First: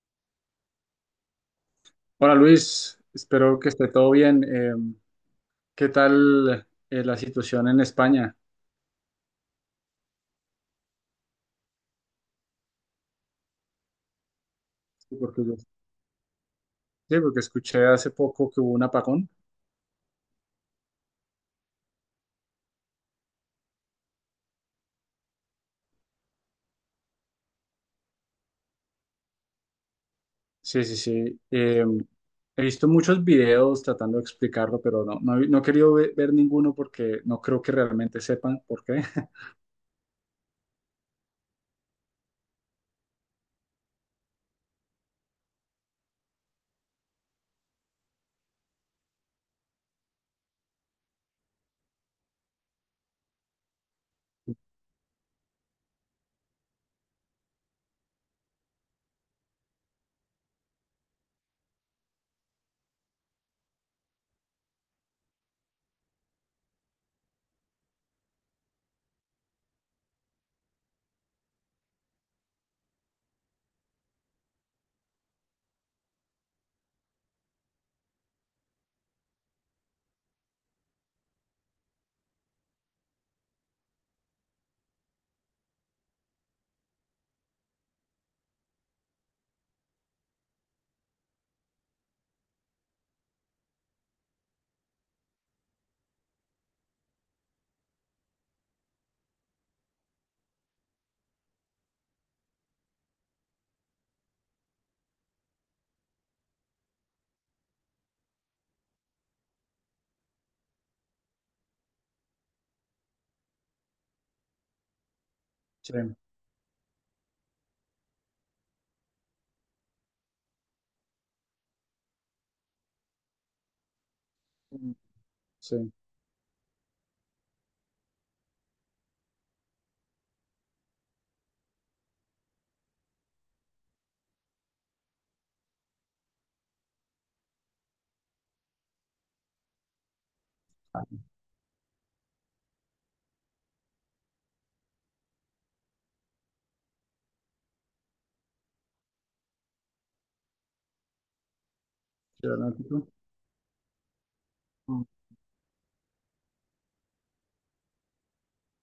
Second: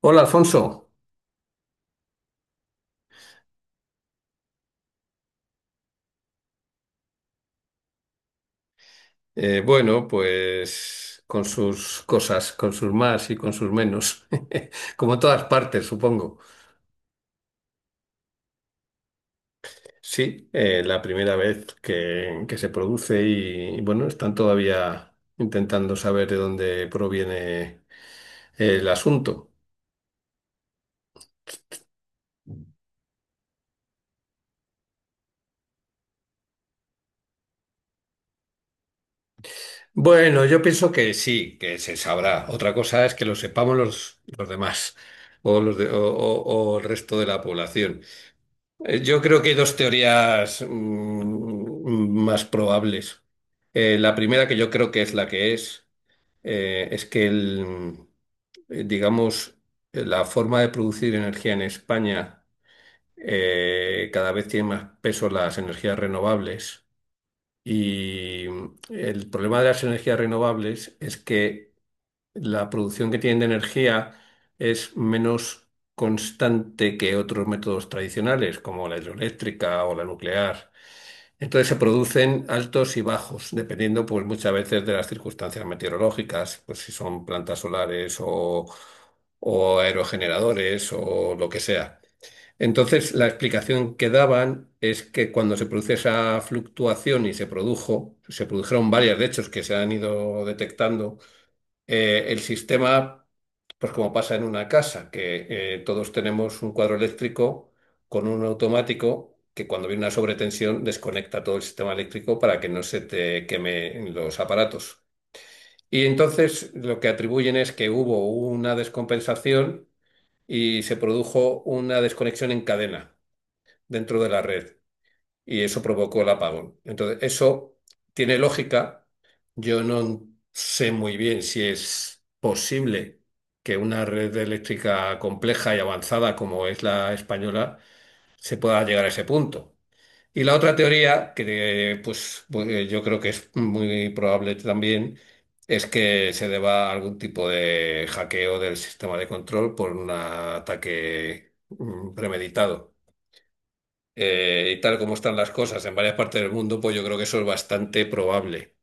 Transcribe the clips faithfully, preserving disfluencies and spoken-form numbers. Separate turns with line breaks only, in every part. Hola Alfonso.
Hola Luis, espero que esté todo bien. Eh, ¿qué tal eh, la situación en España?
Eh, bueno, pues con sus cosas, con sus más y con sus menos, como
Sí,
en
porque,
todas
yo-
partes, supongo.
sí, porque escuché hace poco que hubo un apagón.
Sí, eh, la primera vez que, que se produce y, bueno, están todavía intentando saber de dónde proviene el asunto.
Sí, sí, sí. Eh, he visto muchos videos tratando de explicarlo, pero no, no, he no he querido ve- ver ninguno porque no creo que realmente sepan por qué.
Bueno, yo pienso que sí, que se sabrá. Otra cosa es que lo sepamos los, los demás o, los de- o o- o el resto de la población. Eh, Yo creo que hay dos teorías mm, más probables. Eh, la primera, que yo creo que es la que es, eh, es que el, eh, Digamos, eh, la forma de producir energía en España eh, cada vez tiene más peso las energías renovables. Y mm, el problema de las energías renovables es que la producción que tienen de energía es menos constante que otros métodos tradicionales, como la hidroeléctrica o la nuclear. Entonces se producen altos y bajos, dependiendo pues muchas veces de las circunstancias meteorológicas, pues si son plantas solares o, o aerogeneradores o lo que sea. Entonces la explicación que daban es que cuando se produce esa fluctuación y se produjo, se produjeron varias de hechos que se han ido detectando, eh, el sistema, pues como pasa en una casa, que eh, todos tenemos un cuadro eléctrico con un automático que cuando viene una sobretensión desconecta todo el sistema eléctrico para que no se te quemen los aparatos.
Sí,
Y entonces lo que atribuyen es que hubo una descompensación y se produjo una desconexión en cadena dentro de la red y eso
sí.
provocó el apagón. Entonces, eso tiene lógica. Yo no sé muy bien si es posible que una red eléctrica compleja y avanzada como es la española se pueda llegar a ese punto. Y la otra teoría, que eh, pues, pues, yo creo que es muy probable también, es que se deba a algún tipo de hackeo del sistema de control por un ataque mm,
Sí, ¿verdad?
premeditado, eh, y tal
Mm.
como están las cosas en varias partes del mundo, pues yo creo que eso es bastante probable.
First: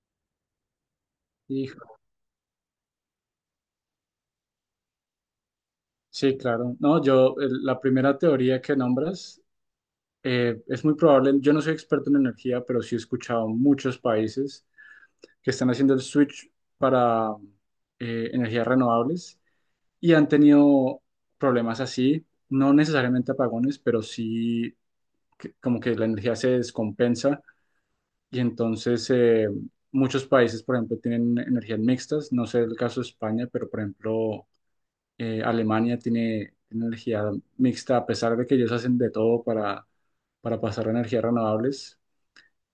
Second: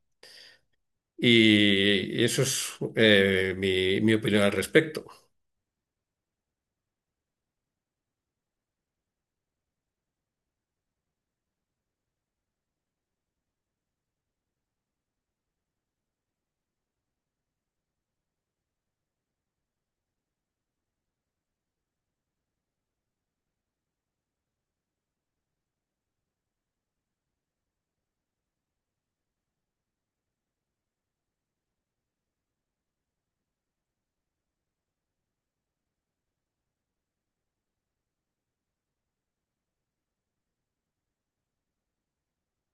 Hijo.
Y eso es eh, mi, mi opinión al respecto.
Sí, claro. No, yo, el- la primera teoría que nombras, eh, es muy probable, yo no soy experto en energía, pero sí he escuchado muchos países que están haciendo el switch para eh, energías renovables y han tenido problemas así, no necesariamente apagones, pero sí que- como que la energía se descompensa y entonces, eh, muchos países, por ejemplo, tienen energías mixtas, no sé el caso de España, pero por ejemplo, eh, Alemania tiene tiene energía mixta a pesar de que ellos hacen de todo para, para pasar a energías renovables.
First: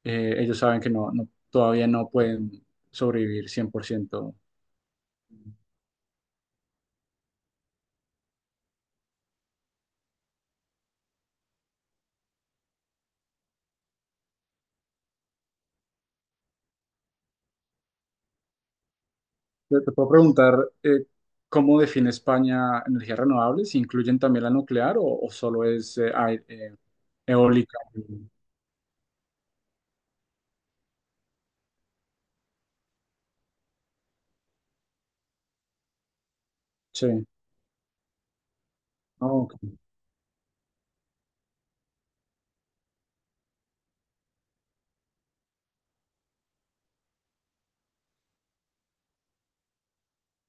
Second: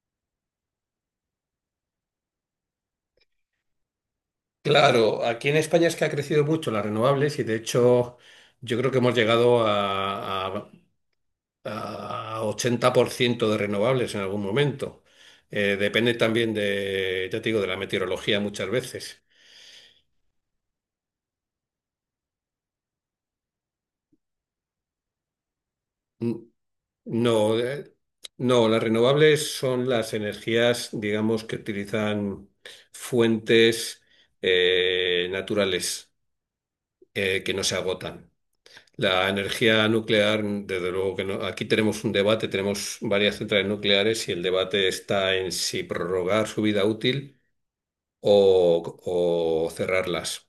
eh, Ellos saben que no, no- todavía no pueden sobrevivir cien por ciento.
Claro, aquí en España es que ha crecido mucho las renovables y de hecho yo creo que hemos llegado a, a, a ochenta por ciento de renovables en algún momento. Eh, depende también de, ya te digo, de la meteorología muchas veces.
Te te puedo preguntar, eh, ¿cómo define España energías renovables? ¿Incluyen también la nuclear o, o solo es eh,
Mm,
ai- eh,
No,
eólica?
eh, no, las renovables son las energías, digamos, que utilizan fuentes eh, naturales
Sí.
eh, que no se agotan.
Ah,
La
ok,
energía nuclear, desde luego que no. Aquí tenemos un debate, tenemos varias centrales nucleares y el debate está en si prorrogar su vida útil o, o cerrarlas.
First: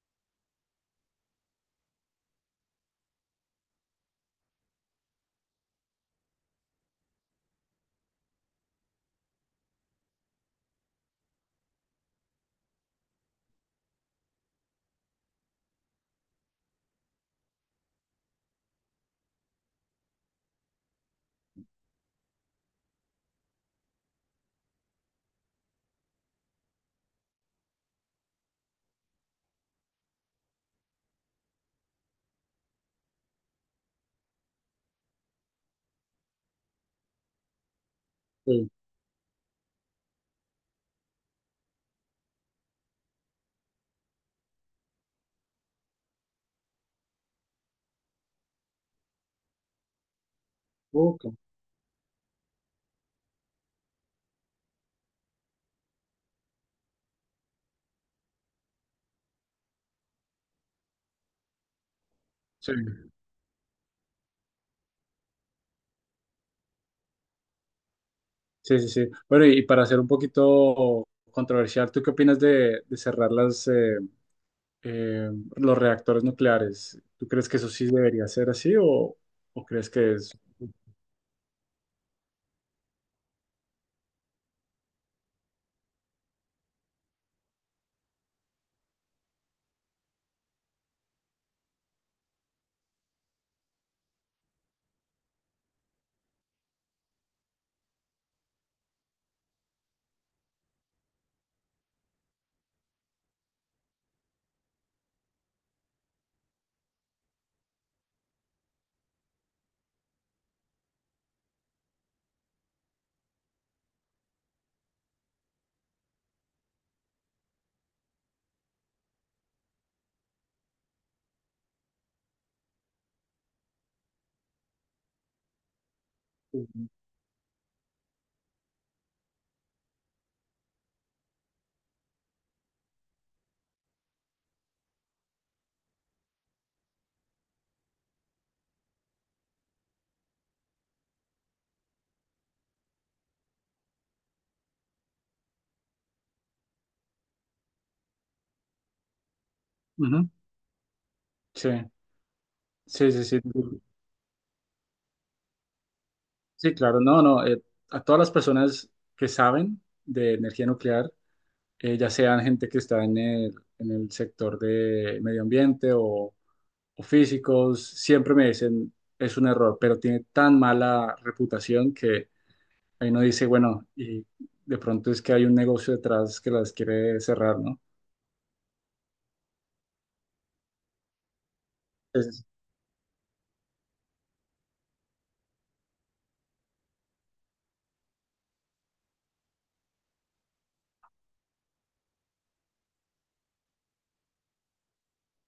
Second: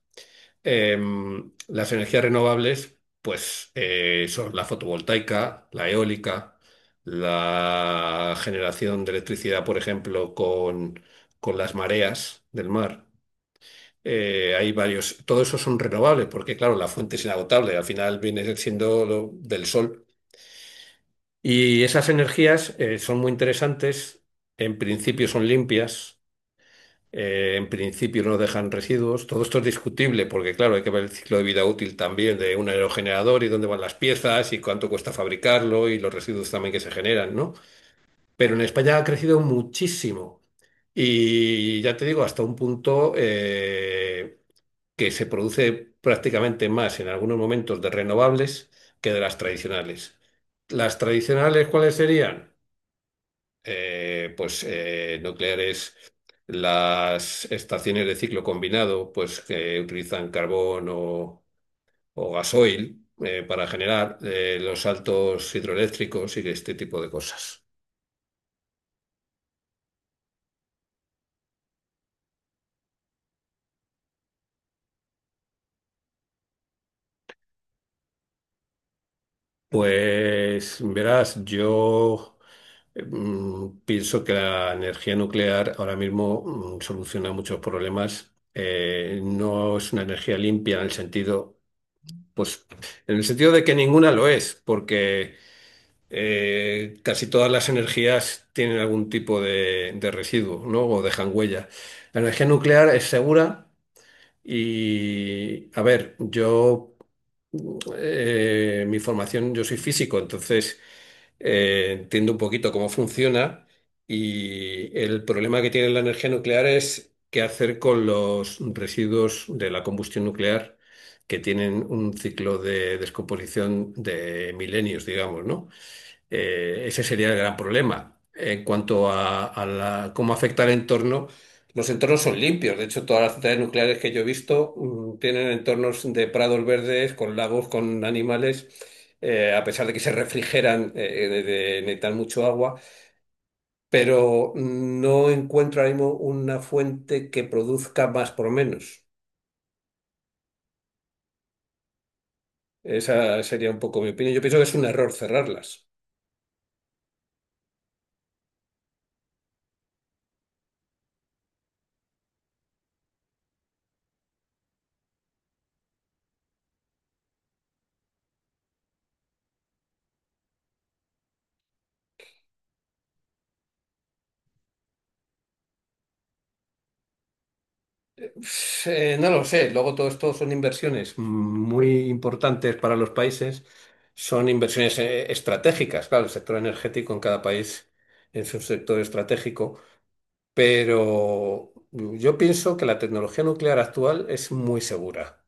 em, Las energías renovables, pues eh, son la fotovoltaica, la eólica, la generación de electricidad, por ejemplo, con, con las mareas del mar. Eh, hay varios, todo eso son renovables, porque claro, la fuente es inagotable, al final viene siendo lo del sol. Y esas energías eh, son muy interesantes, en principio son limpias, eh, en principio no dejan residuos. Todo esto es discutible porque, claro, hay que ver el ciclo de vida útil también de un aerogenerador y dónde van las piezas y cuánto cuesta fabricarlo y los residuos también que se generan, ¿no? Pero en
sí,
España ha crecido muchísimo y ya te digo, hasta un punto eh, que se produce prácticamente más en algunos momentos de renovables que de las tradicionales. ¿Las
ok,
tradicionales cuáles serían? Eh, pues eh, nucleares, las estaciones de ciclo combinado, pues que utilizan carbón o, o
sí,
gasoil, eh, para generar eh, los saltos hidroeléctricos y este tipo de cosas.
sí, sí, sí. Bueno, y para ser un poquito controversial, ¿tú qué opinas de, de cerrar las, eh, eh, los reactores nucleares? ¿Tú crees que eso sí debería ser así o, o crees que es...
Pues verás, yo mm, pienso que la energía nuclear ahora mismo mm, soluciona muchos problemas. Eh, no es una energía limpia en el sentido. Pues en el sentido de que ninguna lo es, porque eh, casi todas las energías tienen algún tipo de, de residuo, ¿no? O dejan huella. La energía nuclear es segura y a ver, yo, eh, mi formación, yo soy físico, entonces eh, entiendo un poquito cómo funciona y el problema que tiene la energía nuclear es qué hacer con los residuos de la combustión nuclear, que tienen un ciclo de descomposición de milenios, digamos, ¿no? Eh, ese sería el gran problema. En cuanto a, a la- cómo afecta el entorno, los entornos son limpios. De hecho, todas las centrales nucleares que yo he visto mm, tienen entornos de prados verdes, con lagos, con animales, eh, a pesar de que se refrigeran, eh, de, de necesitar mucho agua. Pero mm, no encuentro ahora mismo una fuente que produzca más por menos.
Ujú. Sí, sí, sí, sí.
Esa sería un poco mi opinión. Yo pienso que es un error cerrarlas.
Sí, claro, no, no. Eh, a todas las personas que saben de energía nuclear, eh, ya sean gente que está en el, en el sector de medio ambiente o, o físicos, siempre me dicen es un error, pero tiene tan mala reputación que ahí uno dice, bueno, y de pronto es que hay un negocio detrás que las quiere cerrar, ¿no?
Eh, no lo sé. Luego todo esto son inversiones muy
Es
importantes para los países. Son inversiones eh, estratégicas. Claro, el sector energético en cada país es un sector estratégico. Pero yo pienso que la tecnología nuclear actual es muy segura.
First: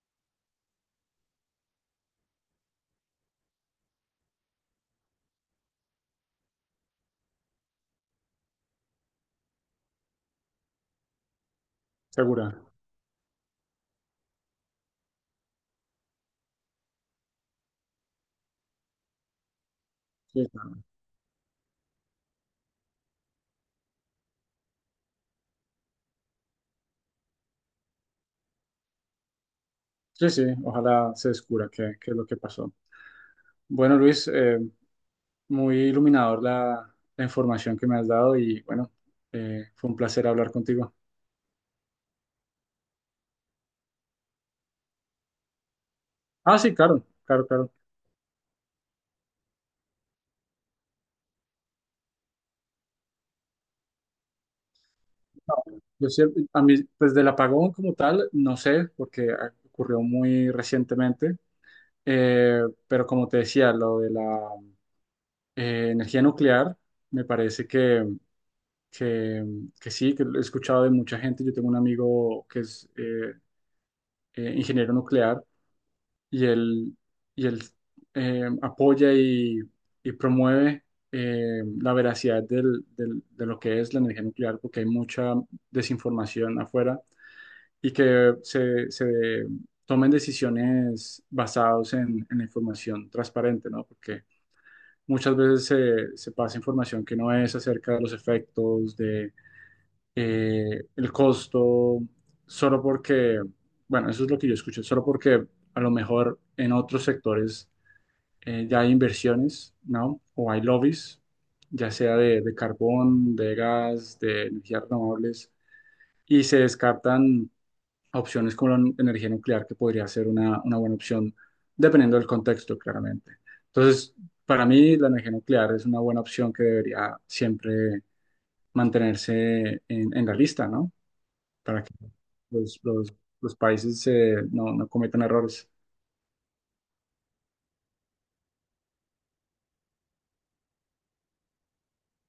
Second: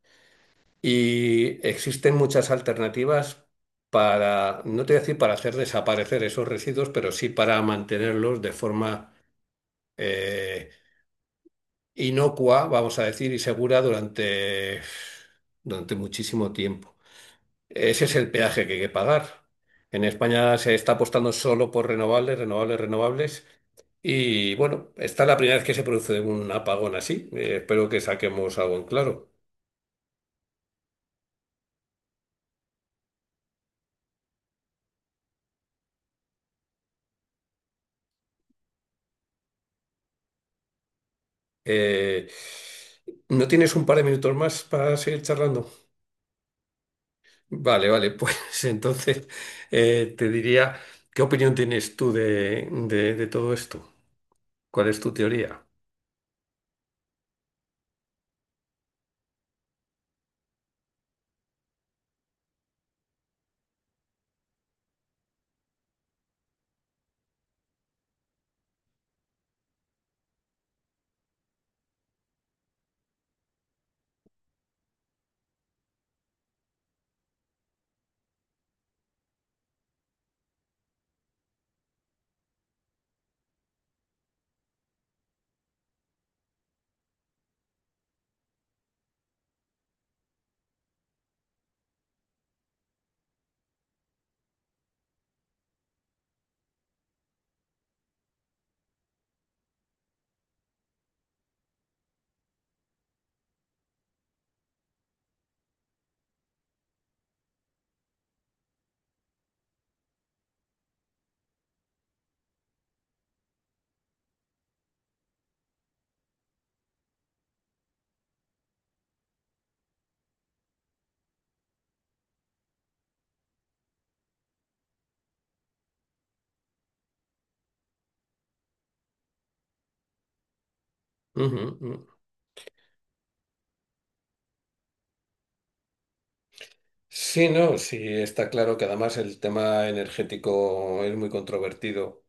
Y existen muchas alternativas para, no te voy a decir para hacer desaparecer esos residuos, pero sí para mantenerlos de forma eh,
segura.
inocua, vamos a decir, y segura durante, durante muchísimo tiempo. Ese es el peaje que hay que pagar. En
Sí,
España se
claro.
está apostando solo por renovables, renovables, renovables. Y bueno, esta es la primera vez que se produce un apagón así. Eh, espero que saquemos algo en claro.
Sí, sí, ojalá se descubra qué, qué es lo que pasó. Bueno, Luis, eh, muy iluminador la, la información que me has dado y bueno, eh, fue un placer hablar contigo.
Eh, ¿No tienes un par de minutos más para seguir charlando?
Ah, sí, claro, claro, claro.
Vale, vale, pues entonces, eh, te diría, ¿qué opinión tienes tú de, de de todo esto? ¿Cuál es tu
No,
teoría?
yo siempre- a mí, pues del apagón como tal, no sé, porque ah, ocurrió muy recientemente. Eh, pero como te decía, lo de la eh, energía nuclear, me parece que, que, que sí, que lo he escuchado de mucha gente. Yo tengo un amigo que es eh, eh, ingeniero nuclear, y él, y él eh, apoya y, y promueve eh, la veracidad del- del- de lo que es la energía nuclear, porque hay mucha desinformación afuera y que se, se tomen decisiones basadas en, en la información transparente, ¿no? Porque muchas veces se, se pasa información que no es acerca de los efectos, eh, el costo, solo porque, bueno, eso es lo que yo escuché, solo porque a lo mejor en otros sectores eh, ya hay inversiones, ¿no? O hay lobbies, ya sea de, de carbón, de gas, de energías renovables, y se descartan opciones como la nu- energía nuclear, que podría ser una, una buena opción, dependiendo del contexto, claramente. Entonces, para mí, la energía nuclear es una buena opción que debería siempre mantenerse en en la lista, ¿no?
Ujú,
Para que
ujú.
los, los, los países eh, no, no cometan errores.
Sí, no, sí, está claro que además el tema energético es muy controvertido.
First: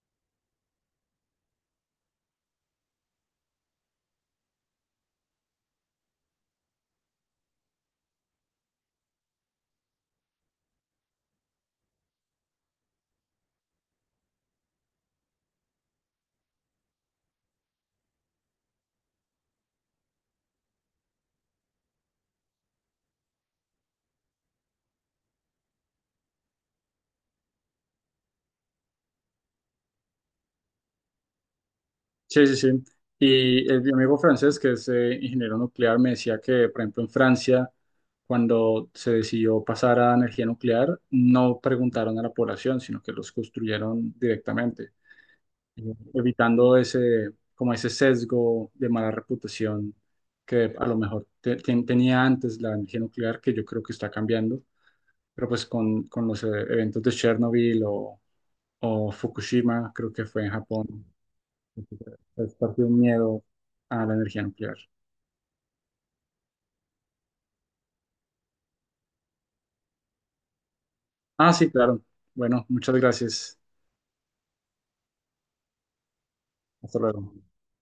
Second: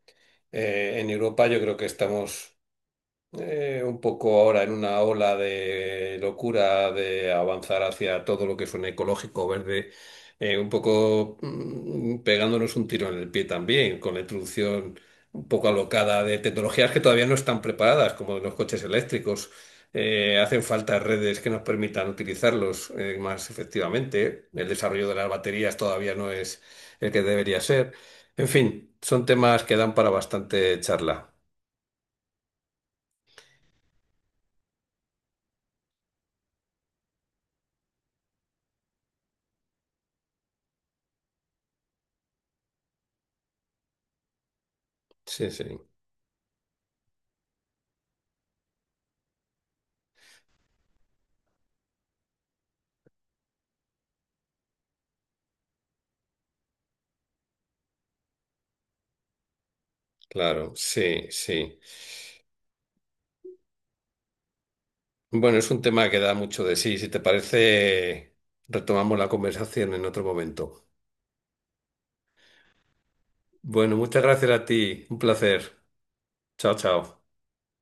Eh, en Europa yo creo que estamos Eh, un poco ahora en una ola de locura de avanzar hacia todo lo que suene ecológico, verde, eh, un poco mm, pegándonos un tiro en el pie también, con la introducción un poco alocada de tecnologías que todavía no están preparadas, como los coches eléctricos. Eh, hacen falta redes que nos permitan utilizarlos eh, más efectivamente. El desarrollo de las baterías todavía no es el que debería ser. En fin, son temas que dan para bastante charla.
Sí, sí, sí. Y el, mi amigo francés, que es eh, ingeniero nuclear, me decía que, por ejemplo, en Francia, cuando se decidió pasar a energía nuclear, no preguntaron a la población, sino que los construyeron directamente,
Sí, sí.
eh, evitando ese, como ese sesgo de mala reputación que a lo mejor te- te- tenía antes la energía nuclear, que yo creo que está cambiando, pero pues con, con los eh, eventos de Chernobyl o o Fukushima, creo que fue en
Claro,
Japón.
sí, sí.
Es parte de un miedo a la energía nuclear.
Bueno, es un tema que da mucho de sí. Si te parece, retomamos la conversación en otro momento.
Ah, sí, claro. Bueno, muchas gracias.
Bueno, muchas gracias a ti. Un placer. Chao,
Hasta
chao.
luego.